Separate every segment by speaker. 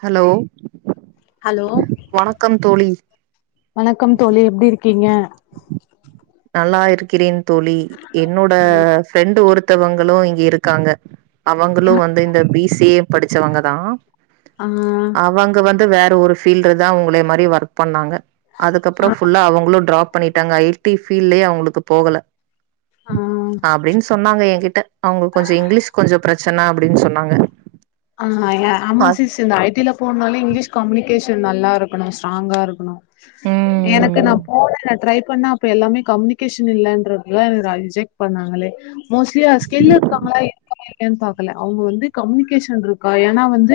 Speaker 1: Hello
Speaker 2: hello
Speaker 1: வணக்கம் தோழி
Speaker 2: வணக்கம் தோழி எப்டி இருக்கீங்க
Speaker 1: நல்லா இருக்கிறேன் தோழி என்னோட ஃப்ரெண்டு ஒரு த்தவங்களு இங்க இருக்காங்க அவங்களு வந்து இந்த பி சேம் படிச்சவங்க தா
Speaker 2: ஆ
Speaker 1: அவங்க வந் ட்டு வேற ஒரு ஃபீல்டு தா உங்களே மாரி ஒர்க் பண்ணாங்க அதுக்கப்புறோ ஃபுள்ளா அவங்களு ட்ராப் பண்ணிட்டாங்க ஃபீல்லயே அவங்களுக்கு போகல
Speaker 2: ஆ
Speaker 1: அப்டின்னு சொன்னாங்க என்கிட்ட அவங்க கொஞ்சோ இங்கிலீஷ் கொஞ்சோ பிரச் சன்ன அப்டின் சொன்னாங்க
Speaker 2: ஆ ய ஆமா சிஸ் இந்த ஐ டி ல போன்னாலே இங்கிலீஷ் கம்யுன் கேஷன் நல்லா இருக்கணு ஸ்ட்ராங்கா இருக்கணு எனக்கு
Speaker 1: ம்
Speaker 2: நா போனே ட்ரை பண்ணா அப்ப எல்லாமே கம்யூனிகேஷன் இல்லன்றதுதா என்ன ரிஜக்ட் பண்ணாங்களே மோஸ்ட்லி ஸ்கில் இருக்கவுங்களா இருக்காங்களா இல்லையா பாக்கல அவுங்க வந்து கம்யுன்க் கேஷன்ட்ரு கா ஏன்னா வந்து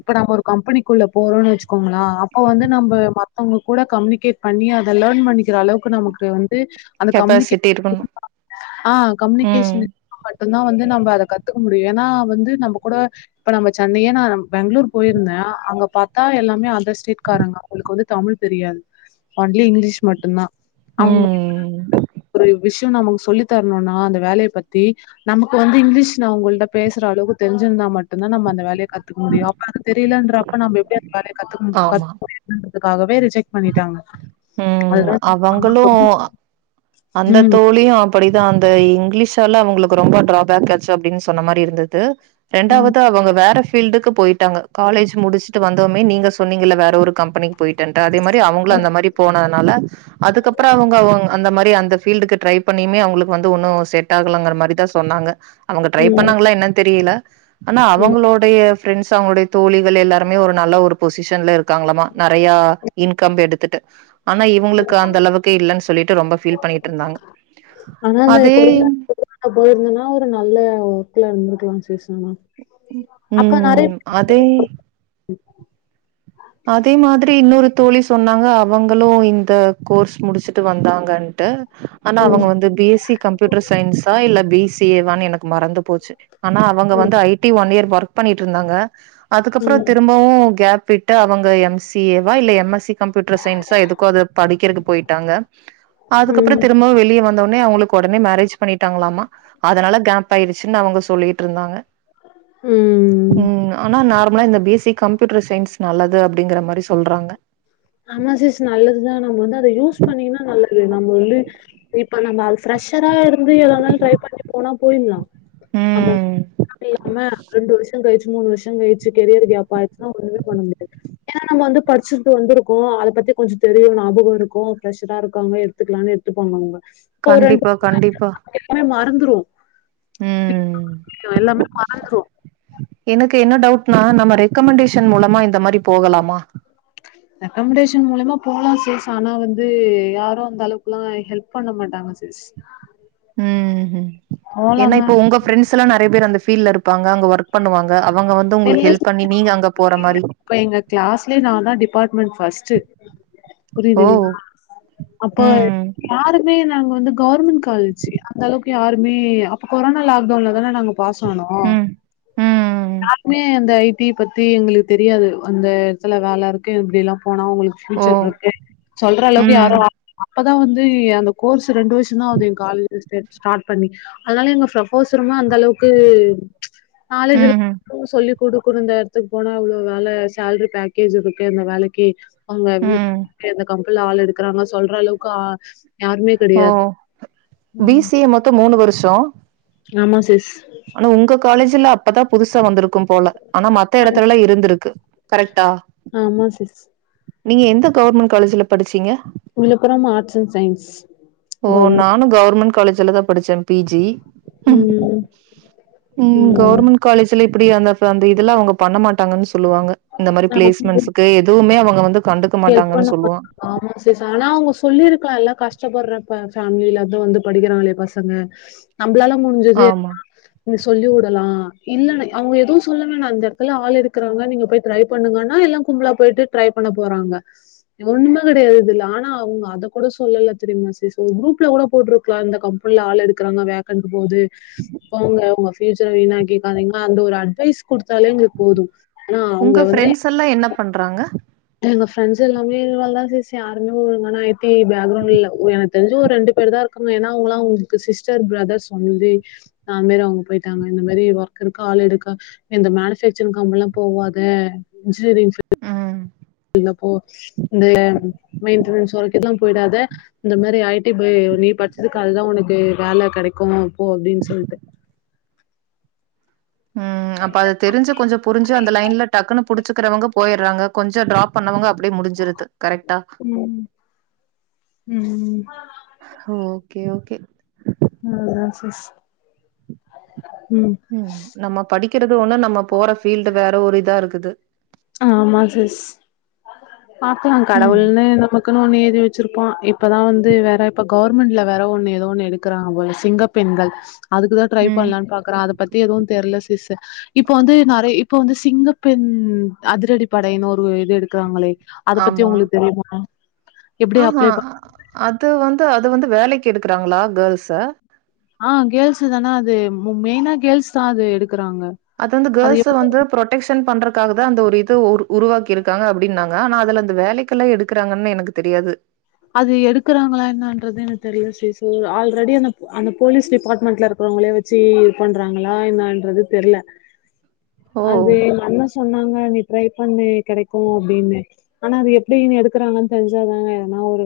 Speaker 2: இப்ப நம்ம ஒரு கம்பெனிக்குள்ள போறோன்னு வச்சுக்கோங்களே அப்ப வந்து நம்ம மத்தவங்க கூட கம்யூனிகேட் பண்ணி அத லேர்ன் பண்ணிக்கிற அளவுக்கு நமக்கு வந் து அந்த
Speaker 1: கெப்பாசிட்டி
Speaker 2: கம்யூனிகேஷன்
Speaker 1: இருக்கணு
Speaker 2: இருந்தா
Speaker 1: ம்
Speaker 2: ஆஹ் மட்டுந்தா வந்து நம்ம அது கத்துக்க முடியு ஏன்னா வந்து நம்ம கூட இப்ப நம்ம சென்னையே நான் பெங்களூர் போயிருந்தே அங்க பாத்தா எல்லாமே அதர் ஸ்டேட்காரங்க அவ்ங்ளுக்கு வந்து தமிழ் தெரியாது ஒன்லி இங்கிலீஷ் மட்டுந்தா அவங்க
Speaker 1: ம்
Speaker 2: ஒரு விஷ் ட்டு நமக்கு சொல்லித்தரணுனா அந்த வேலைய பத்தி நமக்கு வந்து இங்கிலீஷ் நா உங்கள்ட்ட பேசற அளவு தெரிஞ்சிருந்தா மட் டுந்தா நம்ம அந்த வேலைய கத்திக்க முடியு அப்ப அது தெரியலன்றப்ப நம்ம எப்டி அந்த வேலைய கத்துக்க மு
Speaker 1: ஆமா
Speaker 2: [unintelligible] அதுக்காகவே ரிஜெக்ட் பண்ணிட்டாங்க
Speaker 1: உம்
Speaker 2: அதுதான்
Speaker 1: அவங்களூ அந்த
Speaker 2: ம்
Speaker 1: தோழியு அப்டி தா அந்த இங்கிலீஷால அவங்களுக்கு ரொம்ப டிராபேக் ஆச்சு அப்டின் சொன்ன மாதிரி இருந்திது
Speaker 2: ம்.
Speaker 1: ரெண்டாவது அவங்க வேற ஃப் ஃபீல்டுக்கு போய்ட்டாங்க காலேஜ் முடிச்சிட்டு வந்தவமே நீங்க சொன்னீங்கல்ல வேற ஒரு கம்பெனிக்கு போய்டன்ட்டா அதே மாற் [unintelligible] அவுங்களூ அந்த மாரி போனதுனால அதுக்கப்றோ அவுங்கவுங் அந்த மாறி அப்டி அந்த ஃபீல்டுக்கு ட்ரை பண்ணியுமே அவுங்ளுக்கு வந்து ஒன்னூ செட் ட்டாகலங்கற மாரி தா சொன்னாங்க அவங்க ட்ரை
Speaker 2: ம்
Speaker 1: பண்ணாங்ளா என்னன் தெரில ஆனா
Speaker 2: ம்.
Speaker 1: அவங்ளொடைய ஃப்ரெண்ட்ஸ் அவங்களுடைய தோழிகள் எல்லாருமே ஒரு நல்ல ஒரு பொசிஷன்ல இருக்காங்ளாமா நெறையா இன்கம் எடுத்திட்டு ஆனா இவுங்ளுக்கு அந்த அளவுக்கு இல்லன் சொல்லிட்டு ரொம்ப ஃபீ
Speaker 2: ஆனா இந்த கொரனா போயிருந்தன்னா ஒரு நல்ல ஒர்க்ல இருந்திருக்கலாம் சிஸ் ம்
Speaker 1: உம் அதே அதே மாதிரி இன்னொரு தோழி சொன்னாங்க அவங்களும் இந்த கோர்ஸ் முடிச்சுட்டு வந்தாங்கன்ட்டு ஆனா
Speaker 2: ம்,
Speaker 1: அவங்க வந்து பி எஸ் சி கம்ப்யூட்டர் சயின்ஸா இல்ல பி சி ஏ வான்னு எனக்கு மறந்து போச்சு ஆனா அவங்க
Speaker 2: ம்,
Speaker 1: வந்து I T one year work பண்ணிட்ருந்தாங்க அதுக்கப்பறம்
Speaker 2: ம்,
Speaker 1: திரும்பவும் கேப் ட அவங்க எம் சி ஏ வா இல்ல எம் எஸ் சி கம்ப்யூட்டர் சயின்ஸோ எதுக்கோ அத படிக்கிறக்கு போயிட்டாங்க அதுக்கப்பறம்
Speaker 2: ம்,
Speaker 1: திரும்பவும் வெளியே வந்தோன னே அவுங்களுக்கு உடனே மேரேஜ் பண்ணிட்டாங்களாமா அதுனால கேப் ஆயடுச்சுன்னு அவங்க சொல்லிட்டுருந்தாங்க
Speaker 2: ம்.
Speaker 1: உம் ஆனா நார் ம இந்த B S C computer science நல்லது அப்டிங்கற மாரி சொல்றாங்க
Speaker 2: ஆமா சிஸ் நல்லதுதான் நம்ம வந்து அதை யூஸ் பண்ணீங்ன்னா நல்லது நம்ம வந்து இப்ப நம்ம அது ஃப்ரெஷரா இருந்து ஏதனாலும் ட்ரை பண்ணி போனா போயிலாம் ஆம
Speaker 1: ம்
Speaker 2: அதுல்லாம ரெண்டு வருஷ கழிச் மூணு வருஷ கழிச்சு கெரியர் கேப் ஆயிருச்னா ஒண்ணுமே பண்ண முடியாது ஏன்னா நம் வந்து படிச்சுட்டு வந்துரு ஓ அத பத்தி கொஞ்ச தெரியும் ஞாபகருக்கும் ஃப்ரெஷரா இதாருக்காங்க எடுத்துக்லானு எடுத்துப்பாங்க அவுங்க
Speaker 1: கண்டிப்பா கண்டிப்பா
Speaker 2: நடந்துரு
Speaker 1: ம்
Speaker 2: திக் எல்லாமே மறந்துரும்
Speaker 1: கு என டவுட்னா நம ரெ கமெண்டேஷன் மூலமா இந்த மாரி போகலாமா
Speaker 2: ரேகமடஷன் மூலமா போலா சிஸ் ஆனா வந்து யாரும் அந்த அளவுக்குலாம் ஹெல்ப் பண்ண மாட்டாங் சிஸ்
Speaker 1: ஏன
Speaker 2: போலாந்தா
Speaker 1: இப்ப உங்க ஃப்ரண்டஸ்லாம் நிறய பேர் அந்த பீல்டல இரு பாங்க அங்க ஒர்க் பண்ணுவாங்க அவ் ங்க வந்து
Speaker 2: இல்ல
Speaker 1: உங்களுக்கு ஹெல்ப் பண்ணி நீங்க அங்கப்
Speaker 2: இப்ப எங்க கிளாஸ்ல ந தான் டிபார்ட்மென் ஃபர்ஸ்ட்
Speaker 1: ஓ
Speaker 2: புரியுதுங்களா அப்ப
Speaker 1: ம்
Speaker 2: யாருமே நாங்க வந்து கவர்மெண்ட் காலேஜ் அந்த அவுக்கு யாருமே அப்ப கொரோனா லாக்டவுல தான நாங்க பாசனோ
Speaker 1: ம் ம்
Speaker 2: யாருமே அந்த ஐ டி ய பத்தி எங்களுக்கு தெரியாது அந்த இடத்துல வேல இருக்கும் எப்டி லாம் போனா உங்களுக்கு
Speaker 1: ஓ
Speaker 2: பியூச்சர் இருக்கு சொல்றளவுக்கு
Speaker 1: ம்
Speaker 2: யாரும் அப்பதா வந்து அந்த கோர்ஸ் ரெண்டு வருஷதாகுது ஏன் கால ஸ்டார்ட் பண்ணி அதுனால எங்க பரபோசர் அந்த அளவுக்கு நாலேஜ் இருக்க
Speaker 1: ம்
Speaker 2: சொல்லி கொடுக்குணும் இந்த இடத்துக்கு போனா அவளவு வேல சேலரி பேக்கேஜ் இருக்கு அந்த வேலைக்கு அங்க
Speaker 1: ம்
Speaker 2: [unintelligible] எந்த கம் உள்ள ஆள் எடுக்றாங்க சொல்றளவுக்கு அ
Speaker 1: ஓ பி சி ஏ மொத்த மூணு வருஷ் சோ
Speaker 2: ஆமா சிஸ்
Speaker 1: ஆனா உங்க காலேஜ்ல அப் ப்பதான் புதுசா வந்திருக் க்கும் போல ஆனா மத்த இடத்துலலா இருந்துருக்கு கரெக்டா
Speaker 2: ஆமா சிஸ்
Speaker 1: நீங்க எந்த கவர்மெண்ட் காலேஜ்ல படிச்சீங்க
Speaker 2: Villupuram arts and science government
Speaker 1: இதுலதா படிச்சே பி ஜி உம்
Speaker 2: ம்
Speaker 1: உம்
Speaker 2: ம்
Speaker 1: கவர்மென்ட் காலேஜ்ல அப்படி அந்த ச அந்த இதுல அவங்க பண்ண மாட்டாங்கன்னு சொல்லுவாங்க இந்த மாரி பிளேஸ்மெண்ட்ஸ்கு எதுவுமே அவங்க வந்
Speaker 2: ஹெல்பண்ணமாட்டாங்க ஆமா சிஸ் ஆனா அவங்க சொல்லிருக்கலான்ல கஷ் கஷ்டப்படுற ஃபே ஃபேமிலிலருந்து வந்து படிக்கிறாங்களே பசங்க நம்பளாலா முடிஞ்சது
Speaker 1: ஆமா
Speaker 2: சொல்லி வுடலாம் இல்லண்ண அவங்க எதுவும் சொல்லவேன்னா இந்த எடத்துல ஆள் எடுக்குறாங்க நீங்க போயி ட்ரை பண்ணுங்கனா எல்லாம் கும்பலா போயிட்டு ட்ரை பண்ண போறாங்க ஒண்ணுமே கெடையாது இதுல ஆனா அவங்க அத கூட சொல்லல தெரியுமா சிஸ் ஒரு குரூப்ல கூட போட்டுருக்கலாம் இந்த கம்பெனில ஆள் எடுக்கிறாங்க வேகன்ட் போது போங்க உங்க ஃப்யூச்சர வீணாக்கிக்காதீங்க அந்த ஒரு அட்வைஸ் குடுத்தாலே எங்களுக்கு போதும்
Speaker 1: உங்க ஃப்ரெண்ட்ஸ் எல்லாம் என்னப் பண்றாங்க
Speaker 2: எங்க ஃப்ரெண்டஸ் எல்லாமே இவள்தான் சிஸ் யாருமே ஒழுங்கான ஐ டி ஐ பேக்ரவுண்ட் இல்ல எனக்கு தெரிஞ்சு ஒரு ரெண்டு பேர்தா இருக்காங்க ஏன்னா அவங்களா அவங்களுக்கு சிஸ்டர் பிரதர்ஸ் ஒன்லி அந்தமேரி அவுங்க போயிட்டாங்க இந்த மாரி ஒர்க் இருக்க ஆள் எடுக்க இந்த மேனுபேக்சரிங் கம்பனில்லா போவாத இன்ஜினியரிங்
Speaker 1: ஏ
Speaker 2: இல்லப்போ இந்த மெயின்டனன்ஸ் ஒர்க்குகேல்லா பொய்டாத இந்த மாரி ஐ டி பே நீ படிச்சதுக்கு அதுதா உனக்கு வேல கெடைக்கும் போ அப்டின் சொல்ட்டு
Speaker 1: ஏ அப்ப அது தெரிஞ்ச கொஞ்ச புரிஞ்சு அந்த லைன்ல டக்குன்னு புடிச்சிக்கிறவங்க போயிறாங்க கொஞ்சம் ட்ரா பண்ணவங்க அப்டி முடிஞ்சிருது கரெக்டா
Speaker 2: ம் ம்
Speaker 1: ஓகே ஓகே
Speaker 2: ஆ ஆ சிஸ்
Speaker 1: ம் நம்ம படிக்கிறது ஒண்ணு நம்ம போற ஃபீல்டு வேற ஒரு இதா இருக்குது
Speaker 2: ஆமா சிஸ் பாக்கலா
Speaker 1: ம்
Speaker 2: கடவுள்னு நமக்குன்னு ஒன்னு எழுதி வச் ச்சிருப்பா இப்பதா வந்து வேற இப்ப கவ்ர்மெண்ட்ல வேற ஒண்ணு ஏதோ ஒண்ணு எடுக்குறாங்க போல சிங்கப்பெண்கள் அதுக்குதா ட்ரை
Speaker 1: ம்
Speaker 2: பன்லான் பாக்குற அத பத்தி எதுவு தெர்ல சிஸ்சு இப்போ வந்து நெறை இப்ப வந்து சிங்கப்பெண் அதிரடிப்படைன்னு ஒரு இது எடுக்குறாங்களே அத பத்தி
Speaker 1: ஆமா
Speaker 2: உங்களுக்கு தெரியுமா எப்டி
Speaker 1: ஆஹா
Speaker 2: அப்ளை பண்
Speaker 1: அது வந் து அது வந்து வேலைக்கு எடுக்குறாங்களா கேர்ள்ஸ்ச
Speaker 2: ஆ கேள்ஸ் தானா அது மெய்னா கேர்ள்ஸ் தா அது எடு
Speaker 1: அது வந்து கேள்ஸ் வந்து பு்ரொடெக்ஷன் பண்றக்காக தா அந்த ஒரு இது ஒரு உருவாக்கி இருக்காங்க அப்டின்னாங்க ஆனா அதுல அந்த வேலை
Speaker 2: அது எடுக்குறாங்களா என்னான்றது எனக்கு தெரில சி கேஸு ஆல்ரடி அனப் அந்ந போலீஸ் டிபாட்மெண்ட்ல இருக்றவங்ளே வச்சி இத் பண்றாங்களா என்னா அண்றது தெரியல என்னா அன்றது
Speaker 1: ஓ
Speaker 2: தெர்ருல அதே எங்கண்ண சொன்னாங் அ நீ ட்ரை பண்ணு கேடைக்கு அப்டின்னு ஆனா அது எப் ப்டினு எடுக்கறாங்கன் தெஞ்சாதானே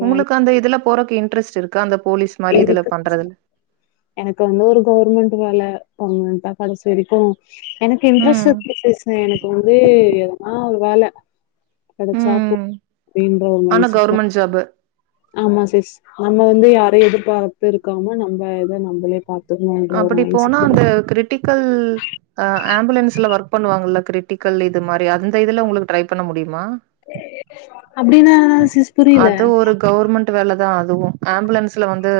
Speaker 1: உங்குளுக்கு அந்த இதுலப் போறக்கு இன்ட்ரஸ்ட் இர்க்கா அந்தப்
Speaker 2: இருக்கு எனக் வந்து ஒரு கௌர்மெண்ட் வேல வாங்கணுன் தா கன்சி வரிக்கு எனக்கு இன்ட்ரஸ்
Speaker 1: ம்
Speaker 2: இர்க்கு சிஸ்னே எனக் வந்தே எது னாவ் வேல கெடச்சா போ
Speaker 1: ம்
Speaker 2: பீன்ற ஒரு
Speaker 1: ஆனா
Speaker 2: மைண்செட்ல
Speaker 1: கவர்மெண்ட் ஜாப்
Speaker 2: ஆமா சிஸ் நம்ம வந்து யாரையு எதிர்பார்த்திருக்கமா நம்ப இத நம்பளே பாத்
Speaker 1: அப்படி போனா அந்த க்ரிட்டிக்கல் அ ஆம்புலன்ஸ்ல வர்க் பண்ணுவாங்கல்ல க்ரிட்டிக்கல் இது மாரி அந்த இதுல உங்குளுக்கு ட்ரை பண்ண முடியுமா
Speaker 2: அப்டினானா சிஸ் புரில
Speaker 1: தா அதுவு ஆம்புலன்ஸ்ல வந்து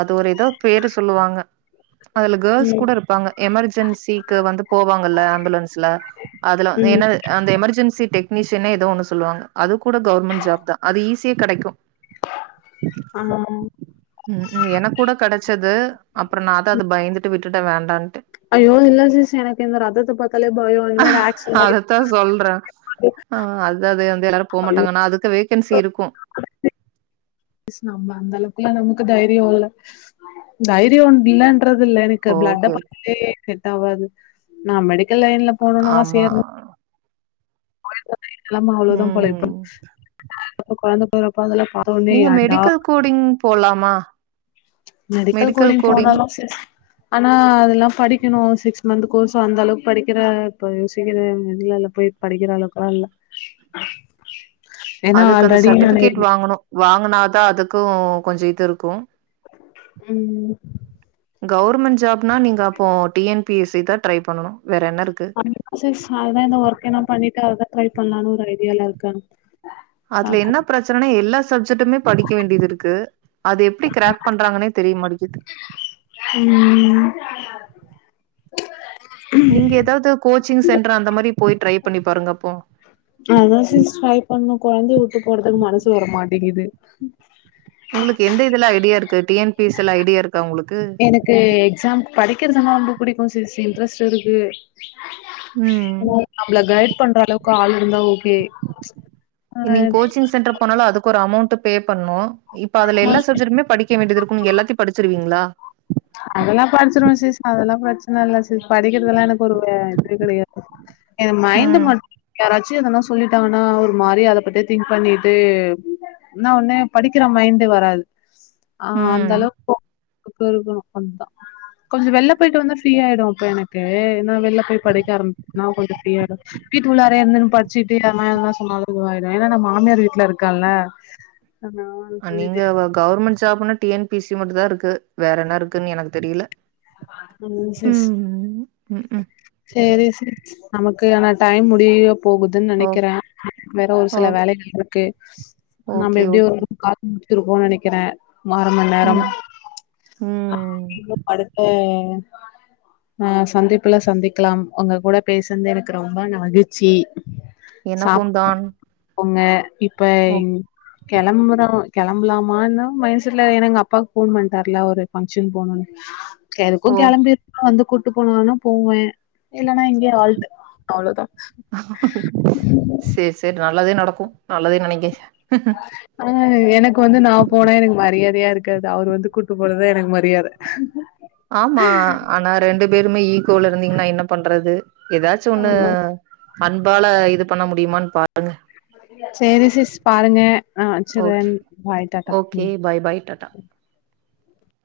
Speaker 1: அது ஒரு இதோ பேரு சொல்லுவாங்க அதுல கேர்ள்ஸ்
Speaker 2: ம்
Speaker 1: கூட இருப்பாங்க எமர்ஜென்சிக்கு வந்து போவாங்கல்ல ன்ச்சுல அதுல
Speaker 2: ம்
Speaker 1: என்ன அந்த எமெர்ஜென்சி டெக் னிஷியனா எதோ ஒன்னு சொல்லுவாங்க அது கூட கவ்ர்மெண்ட் ஜாப் தா அது ஈஸியா கெடைக்கு
Speaker 2: ஆ
Speaker 1: உம் உம் எனக் கூட கடச்சது அப் ப்ற நா தா அத பயந்துட்டு விட்டுட்டே வேண்டான்ட்டு
Speaker 2: ஐயோ இல்ல சிஸ் எனக்கு இந்த ரத்தத்த பாத் தாலே பய இந்த மாரி ஆக்சிடெண்ட் ஆயி
Speaker 1: ஆஹ் அதாதே எல்லாரு போ
Speaker 2: ஆயி
Speaker 1: மாட்டாங்க ஆனா அதுக்கு வே ஹென்சி இருக்கு
Speaker 2: மிஸ் நம்ல அந்த அளவுக்குல நமக்கு தைரியோ இல்ல தைரியோன் இல்லன் ன்றதுல்ல எனக்கு பிளண்ட
Speaker 1: ஓகே.
Speaker 2: [inaudible] செட் ஆவாது நாம்படுக் இல்ல இல்ல போணுன்னு ஆச
Speaker 1: ஆமா.
Speaker 2: எதுவு நம்ம அவ்ளோதா போல இப்ப
Speaker 1: ம்.
Speaker 2: நம்ம கொழந்தப்
Speaker 1: நீங்க மெடிக்கல் கோடிங் போலாமா
Speaker 2: மெடிக்கல் கோடிங் போனாலு சிஸ் ஆனா அதெல்லா படிக்கணு சிக்ஸ் மந்த்து கோர்ஸு அந்த அளவுக்கு படிக்கிற இப்ப யோசிக்வே இந்த இதுலலா போயி படிக்கிற அளவுக்குலா இல்ல ஏன்னா
Speaker 1: அதுக்கு அந்த
Speaker 2: ஆல்ரெடி நானு
Speaker 1: சர்ட்டிஃபிகேட் வாங்கணு வாங்குனாதா அதுக்கு கொஞ்ச இது இருக்கு
Speaker 2: உம்
Speaker 1: கவ்ர்மெண் ஜாப்னா நீங்க அப்போ T N P S C தா ட்ரை பண்ணணு
Speaker 2: [inaudible] சிஸ் அதுதா இந்த ஒர்க்கெனா பண்ணிட்டு அதா ட்ரை பண்லானு ஒரு ஐடியால இருக்க
Speaker 1: அதுல என்ன பிரச்சனனா எல்லாஸ் சட்டமே படிக்க வேண்டியது இருக்கு அது எப்டி கிராக் பண்றாங்கன்னே தெரியமாட்டிக்குது
Speaker 2: உம்
Speaker 1: நீங்க எதாவ்து கோச் சிங் சென்ட்ரு அந்த மாரி போய் ட்ரை பண்ணி பாருங்க அப்போ
Speaker 2: அதா சிஸ் ட்ரை பண்ணே கொழந்தைய விட்டு போறதுக்கு மனசு வர மாட்டிங்கிது
Speaker 1: உங்களுக்கு எந்த இதுல ஐடியா இருக்கு டி என் பி எஸ் ல ஐடியாருக்
Speaker 2: எனக்கு எக்ஸாம் படிக்கிறதுனா ரொம்ப புடிக்கு சிஸ் இன்ட்ரஸ்ட் இருக்கு
Speaker 1: ம்
Speaker 2: உங் நம்மள கைய்ட் பண்ற அளவுக்கு பால் இருந்தா ஓக்
Speaker 1: நீங் கோச்சிங் சென்டர் போனாலு அதுக் கொரு அமௌண்டு பே பண்ணோ இப்ப அதுல எல்லா சப்ஜட்மே படி கேவேண்டியது இருக்கு நீங்க எல்லாத்தியு படிச்சுருவீங்களா
Speaker 2: அதெல்லா படிச்சிருவ சிஸ் அதெல்லா பிரச்சன இல்ல சிஸ் படிக்குறதுதெல்லா எனக் ஒருவ இதுவே கெடையாது எ மைண்டு
Speaker 1: ம்
Speaker 2: மட் யாராச் சு எதானா சொல்லிட்டாங்கன்னா ஒரு மாறியா அத பத்தே திங்க் பண்ணிடு இன்னா ஒண்ணு படிக்கிற மைண்டு வராது ஆஹ் அந்த
Speaker 1: ம்
Speaker 2: அளவுக்கு அப்டியே எழுதணு அப்தா கொஞ்சொ வெல்லா போயிட்டு வந்து ஃப்ரீயாடு அப்ப எனக்கு நா வெல்லா போய் படிக்க ஆரம்பிச்சனா கொஞ்சொ ஃப்ரீயாயிடு வீட்டு உள்ளாரே இருந்துன்னு படிச்சிடு எவ என்னா சொன்னாலு இது ஆயிடுவே ஏன்னா மாமியார் வீட்ல இருக்கல்ல
Speaker 1: நீங்க வ கவர்மெண்ட் ஜாப்னா டி என் பி சி இது மட்டு தா இருக்கு வேற என்ன இருக்குனு எனக்கு தெரில
Speaker 2: செரிங்க் சிஸ்
Speaker 1: ம் ம்
Speaker 2: செரி சிஸ் நமக்கு ஆனா டைம் முடியோ போகுது
Speaker 1: ஓ
Speaker 2: நெனைக்குற வேற ஒரு சில
Speaker 1: ஓகே
Speaker 2: வேலைகள் இருக்கு நாம
Speaker 1: ஓகே
Speaker 2: எப்டி ஒரு
Speaker 1: ஓகே
Speaker 2: [inaudible] திரும்பவு நெனக்கிறே மார மன் நேரம்
Speaker 1: ம்
Speaker 2: ஹா
Speaker 1: ம்
Speaker 2: இன்னு அடுத்த ஆஹ் சந்திப்புல சந்திக்கலாம் ஒங்க கூட பேசந்து எனக்கு ரொம்ப மகிழ்ச்சி சாப்
Speaker 1: எனக்கும் தான்
Speaker 2: பங்க இப்ப
Speaker 1: ஓ
Speaker 2: இங் கெளம்புறோ கெளம்பலாமானு மைன்சுல எனா எங்க அப்பாக்கு போ மாட்டார்ல அவ்ரு ஃபங் ஷன் போனுனு எதுக்கு
Speaker 1: ஓ
Speaker 2: கெளம்பிரோ வந்து கூட் ட்டு போனார்னா போவே இல்லன்னா இங்கே ஆல்டு அவ்வளதா
Speaker 1: செர் செர் நல்லதே நடக் க்கு நல்லதே நெனைங்க
Speaker 2: ஆஹ் எனக்கு வந்து நா போனா எனக்கு மரியாதையா இருக் காது அவர் வந்து கூட்டு போனதா எனக்கு மரியாத
Speaker 1: ஆமா ஆனா ரெண்டு பேறும இக் தோழர் நீங்கன்னா என்ன பண்றது ஏதாச்சு ஒண்ணு
Speaker 2: ஆமா
Speaker 1: அன்பால இது பண்ண முடியுமான் பாறுங்கஹ்
Speaker 2: செரி சிஸ் பாருங்க ஆஹ்
Speaker 1: ஓகே
Speaker 2: வெச்சுறேன் பாய் டாடா
Speaker 1: ஓகே
Speaker 2: உம்
Speaker 1: பாய் பாய் டாடா